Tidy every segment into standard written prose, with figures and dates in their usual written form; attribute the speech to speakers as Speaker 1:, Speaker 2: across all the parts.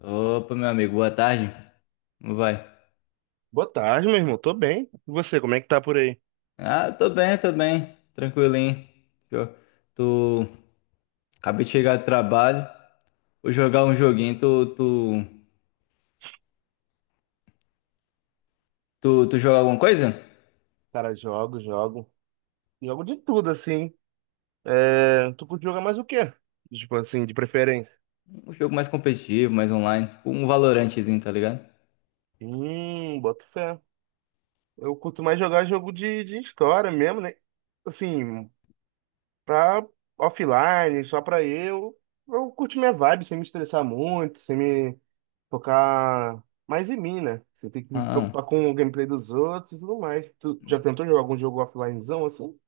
Speaker 1: Opa, meu amigo, boa tarde. Como vai?
Speaker 2: Boa tarde, meu irmão. Tô bem. E você, como é que tá por aí?
Speaker 1: Ah, tô bem, tô bem. Tranquilinho. Eu tô... Acabei de chegar do trabalho. Vou jogar um joguinho. Tu joga alguma coisa?
Speaker 2: Cara, jogo. Jogo de tudo, assim. É, tu curte jogar mais o quê? Tipo assim, de preferência.
Speaker 1: Um jogo mais competitivo, mais online. Tipo um Valorantezinho, tá ligado?
Speaker 2: Boto fé. Eu curto mais jogar jogo de história mesmo, né? Assim, pra offline, só pra eu. Eu curto minha vibe, sem me estressar muito, sem me focar mais em mim, né? Sem ter que me preocupar
Speaker 1: Ah,
Speaker 2: com o gameplay dos outros e tudo mais. Tu já tentou jogar algum jogo offlinezão assim?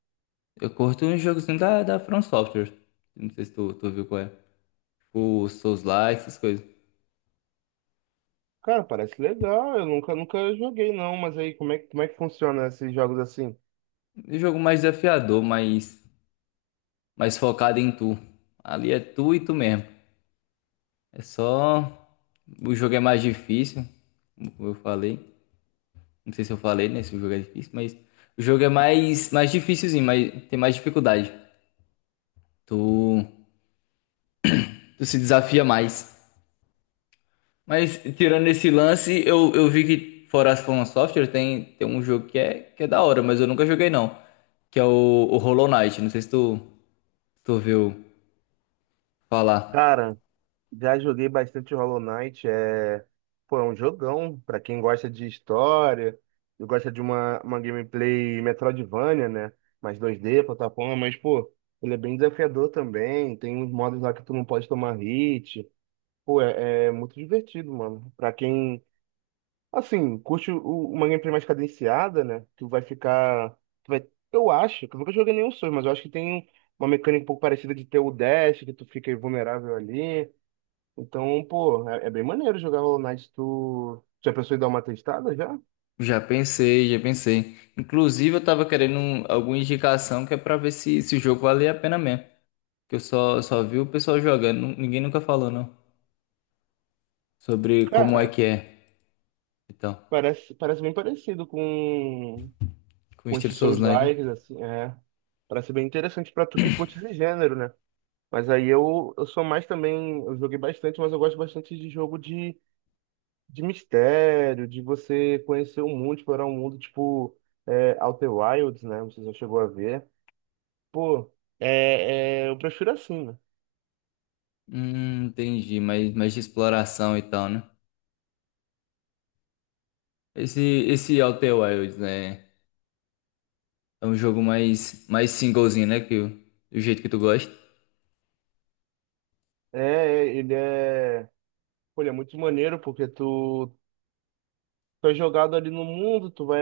Speaker 1: eu curto um jogozinho da From Software. Não sei se tu viu qual é. O Souls-like, essas coisas.
Speaker 2: Cara, parece legal. Eu nunca joguei, não. Mas aí, como é que funciona esses jogos assim?
Speaker 1: Um jogo mais desafiador, mais focado em tu. Ali é tu e tu mesmo. É só. O jogo é mais difícil, como eu falei. Não sei se eu falei, né? Se o jogo é difícil, mas. O jogo é mais difícilzinho, mas tem mais dificuldade. Tu, tu se desafia mais. Mas, tirando esse lance, eu vi que fora as From Software tem um jogo que é da hora, mas eu nunca joguei não. Que é o Hollow Knight. Não sei se tu ouviu falar.
Speaker 2: Cara, já joguei bastante Hollow Knight. É, pô, é um jogão. Pra quem gosta de história, eu gosta de uma gameplay Metroidvania, né? Mais 2D, plataforma. Mas, pô, ele é bem desafiador também. Tem uns modos lá que tu não pode tomar hit. Pô, é muito divertido, mano. Pra quem assim, curte uma gameplay mais cadenciada, né? Tu vai ficar. Tu vai, eu acho, que eu nunca joguei nenhum Souls, mas eu acho que tem uma mecânica um pouco parecida de ter o dash, que tu fica vulnerável ali. Então, pô, é bem maneiro jogar Hollow Knight. Tu já pensou em dar uma testada já?
Speaker 1: Já pensei, já pensei. Inclusive, eu tava querendo alguma indicação que é pra ver se, se o jogo valia a pena mesmo. Que eu só vi o pessoal jogando. Ninguém nunca falou, não. Sobre como é
Speaker 2: Cara,
Speaker 1: que é e tal.
Speaker 2: parece bem parecido
Speaker 1: Com
Speaker 2: com
Speaker 1: estilo
Speaker 2: esses Souls
Speaker 1: Souls-like.
Speaker 2: Lives assim, é. Parece bem interessante pra tu que curte esse gênero, né? Mas aí eu sou mais também. Eu joguei bastante, mas eu gosto bastante de jogo de. De mistério, de você conhecer o mundo, explorar o mundo, tipo é, Outer Wilds, né? Você já chegou a ver. Pô, eu prefiro assim, né?
Speaker 1: Entendi. Mais de exploração e tal, né? Esse, esse Outer Wilds, né? É um jogo mais singlezinho, né? Do jeito que tu gosta.
Speaker 2: É, ele é, pô, ele é muito maneiro porque tu é jogado ali no mundo, tu vai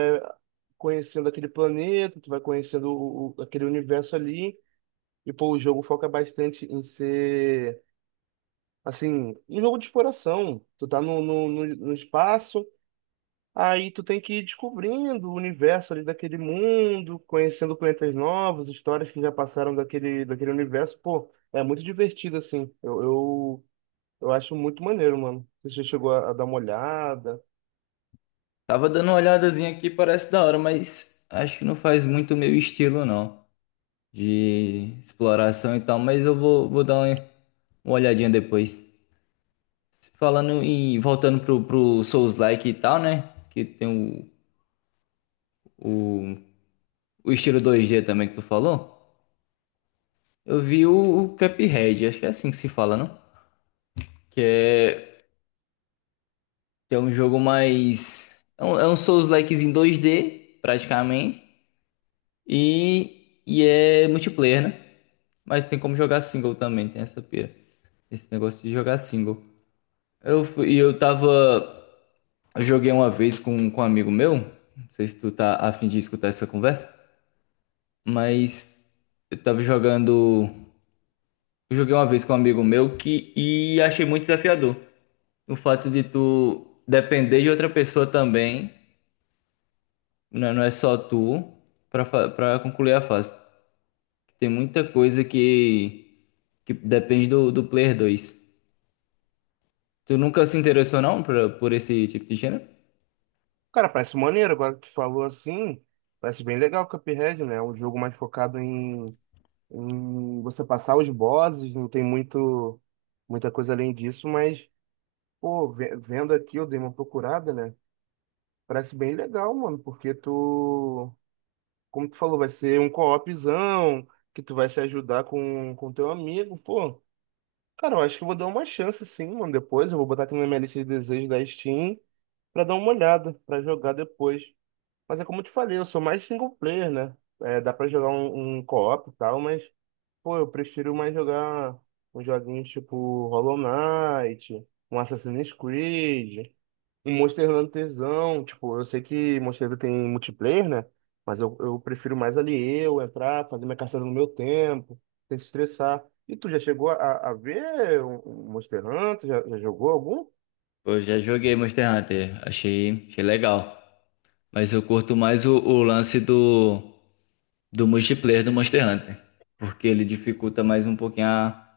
Speaker 2: conhecendo aquele planeta, tu vai conhecendo aquele universo ali. E, pô, o jogo foca bastante em ser, assim, um jogo de exploração. Tu tá no espaço. Aí tu tem que ir descobrindo o universo ali daquele mundo, conhecendo planetas novos, histórias que já passaram daquele universo. Pô, é muito divertido, assim. Eu acho muito maneiro, mano. Você já chegou a dar uma olhada.
Speaker 1: Tava dando uma olhadazinha aqui, parece da hora, mas acho que não faz muito meu estilo, não. De exploração e tal, mas eu vou dar uma olhadinha depois. Voltando pro Souls-like e tal, né? Que tem o, o, o estilo 2D também que tu falou. Eu vi o Cuphead, acho que é assim que se fala, não? Que é, que é um jogo mais. É um Souls-like em 2D, praticamente. E é multiplayer, né? Mas tem como jogar single também, tem essa pira. Esse negócio de jogar single. Eu fui, e eu tava. Eu joguei uma vez com um amigo meu. Não sei se tu tá afim de escutar essa conversa. Mas eu tava jogando. Eu joguei uma vez com um amigo meu que e achei muito desafiador. O fato de tu depender de outra pessoa também, né, não é só tu, pra concluir a fase. Tem muita coisa que depende do player 2. Tu nunca se interessou não pra, por esse tipo de gênero?
Speaker 2: Cara, parece maneiro, agora que tu falou assim, parece bem legal o Cuphead, né? É um jogo mais focado em você passar os bosses, não tem muito, muita coisa além disso, mas, pô, vendo aqui, eu dei uma procurada, né? Parece bem legal, mano, porque tu como tu falou, vai ser um co-opzão, que tu vai se ajudar com teu amigo, pô. Cara, eu acho que eu vou dar uma chance sim, mano. Depois eu vou botar aqui na minha lista de desejos da Steam pra dar uma olhada, pra jogar depois. Mas é como eu te falei, eu sou mais single player, né? É, dá pra jogar um co-op e tal, mas, pô, eu prefiro mais jogar uns joguinhos tipo Hollow Knight, um Assassin's Creed. Um Monster Hunterzão, tipo, eu sei que Monster Hunter tem multiplayer, né? Mas eu prefiro mais ali eu entrar, fazer minha caçada no meu tempo, sem se estressar. E tu já chegou a ver um Monster Hunter? Já jogou algum?
Speaker 1: Eu já joguei Monster Hunter, achei legal. Mas eu curto mais o lance do multiplayer do Monster Hunter, porque ele dificulta mais um pouquinho a,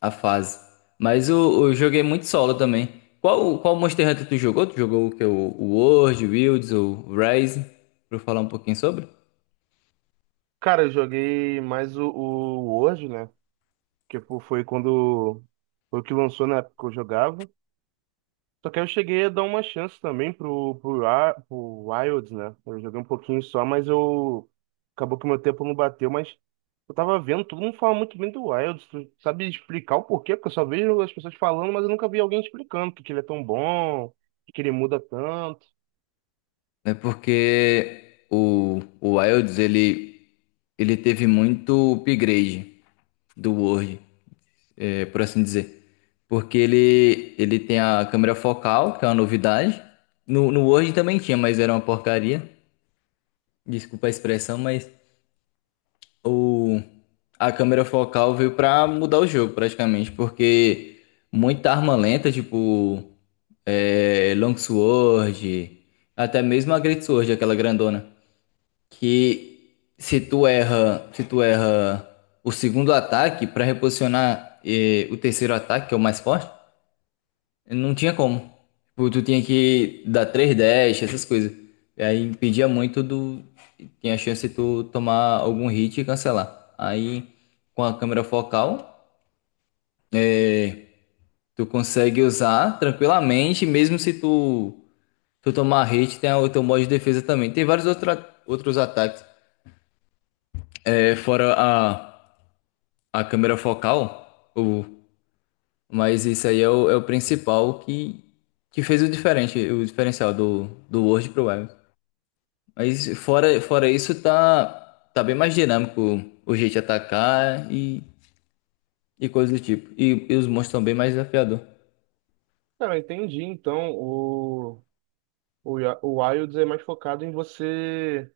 Speaker 1: a fase. Mas eu joguei muito solo também. Qual Monster Hunter tu jogou? Tu jogou o que? O World, o Wilds, o Rise? Pra eu falar um pouquinho sobre?
Speaker 2: Cara, eu joguei mais o World, né? Que pô, foi quando foi o que lançou na época que eu jogava. Só que aí eu cheguei a dar uma chance também pro Wilds, né? Eu joguei um pouquinho só, mas eu. Acabou que meu tempo não bateu, mas eu tava vendo, todo mundo fala muito bem do Wilds. Tu sabe explicar o porquê? Porque eu só vejo as pessoas falando, mas eu nunca vi alguém explicando porque ele é tão bom, porque ele muda tanto.
Speaker 1: É porque o Wilds, ele teve muito upgrade do World, é, por assim dizer. Porque ele tem a câmera focal, que é uma novidade. No Word também tinha, mas era uma porcaria. Desculpa a expressão, mas o, a câmera focal veio pra mudar o jogo praticamente, porque muita arma lenta, tipo Longsword, até mesmo a Great Sword, aquela grandona, que se tu erra o segundo ataque pra reposicionar o terceiro ataque, que é o mais forte, não tinha como. Tipo, tu tinha que dar três dash, essas coisas. E aí impedia muito do. Tinha a chance de tu tomar algum hit e cancelar. Aí, com a câmera focal, tu consegue usar tranquilamente, mesmo se tu, tu tomar hit, tem o teu modo de defesa também. Tem outros ataques. É, fora a câmera focal, mas isso aí é o principal que fez o diferente, o diferencial do World Pro Web. Mas fora isso, tá bem mais dinâmico o jeito de atacar e coisas do tipo. E os monstros são bem mais desafiador.
Speaker 2: Cara, eu entendi. Então, o Wilds é mais focado em você.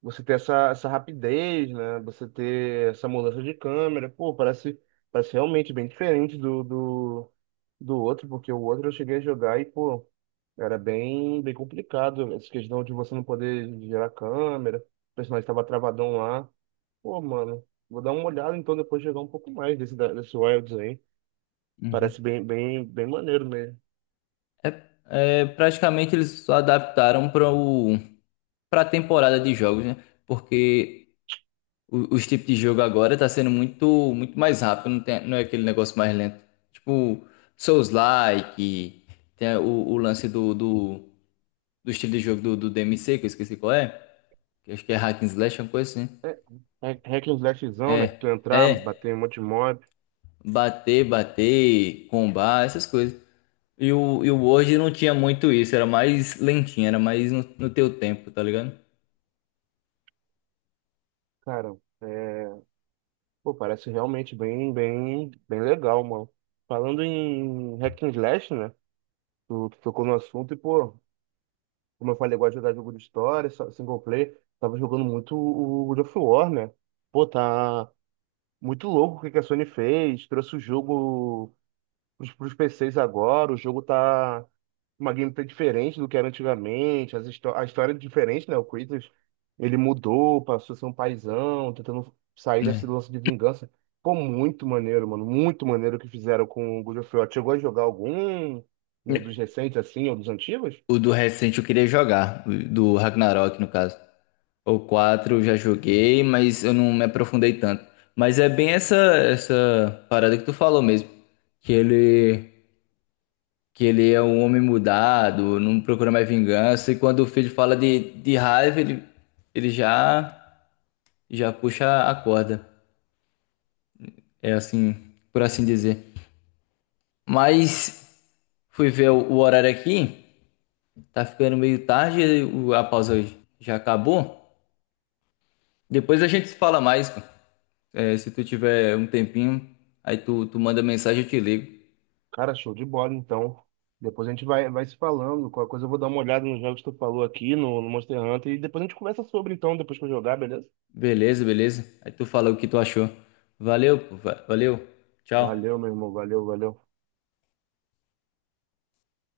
Speaker 2: Você ter essa, essa rapidez, né? Você ter essa mudança de câmera. Pô, parece realmente bem diferente do outro, porque o outro eu cheguei a jogar e, pô, era bem complicado. Essa questão de você não poder gerar câmera, o personagem estava travadão lá. Pô, mano, vou dar uma olhada então depois de jogar um pouco mais desse Wilds aí.
Speaker 1: Uhum.
Speaker 2: Parece bem maneiro mesmo.
Speaker 1: É, praticamente eles só adaptaram para a temporada de jogos, né? Porque os tipos de jogo agora tá sendo muito mais rápido, não tem, não é aquele negócio mais lento. Tipo Souls-like, tem o lance do estilo de jogo do DMC, que eu esqueci qual é, que acho que é Hack and Slash, uma coisa assim.
Speaker 2: É, hack and slashzão, né? Que
Speaker 1: É,
Speaker 2: tu entrar,
Speaker 1: é.
Speaker 2: bater em um monte de mob.
Speaker 1: Bater, bater, combar, essas coisas. E o Word não tinha muito isso, era mais lentinho, era mais no teu tempo, tá ligado?
Speaker 2: Cara, é, pô, parece realmente bem legal, mano. Falando em hack and slash, né? Tu tocou no assunto e, pô, como eu falei, eu gosto de jogar jogo de história, single player. Tava jogando muito o God of War, né? Pô, tá muito louco o que que a Sony fez. Trouxe o jogo os, pros PCs agora, o jogo tá uma gameplay diferente do que era antigamente, as histó a história é diferente, né? O Kratos, ele mudou, passou a ser um paizão, tentando sair desse
Speaker 1: Né?
Speaker 2: lance de vingança. Pô, muito maneiro, mano, muito maneiro o que fizeram com o God of War. Chegou a jogar algum um dos recentes, assim, ou dos antigos?
Speaker 1: O do recente eu queria jogar, o do Ragnarok no caso. O 4 eu já joguei, mas eu não me aprofundei tanto. Mas é bem essa parada que tu falou mesmo, que ele é um homem mudado, não procura mais vingança e quando o filho fala de raiva, ele já puxa a corda. É assim, por assim dizer. Mas fui ver o horário aqui, tá ficando meio tarde, e a pausa hoje já acabou. Depois a gente se fala mais, cara. É, se tu tiver um tempinho, aí tu manda mensagem, eu te ligo.
Speaker 2: Cara, show de bola, então. Depois a gente vai, vai se falando. Qualquer coisa eu vou dar uma olhada nos jogos que tu falou aqui no Monster Hunter e depois a gente conversa sobre, então, depois que eu jogar, beleza?
Speaker 1: Beleza, beleza. Aí tu fala o que tu achou. Valeu, pô, valeu.
Speaker 2: Valeu,
Speaker 1: Tchau.
Speaker 2: meu irmão, valeu, valeu.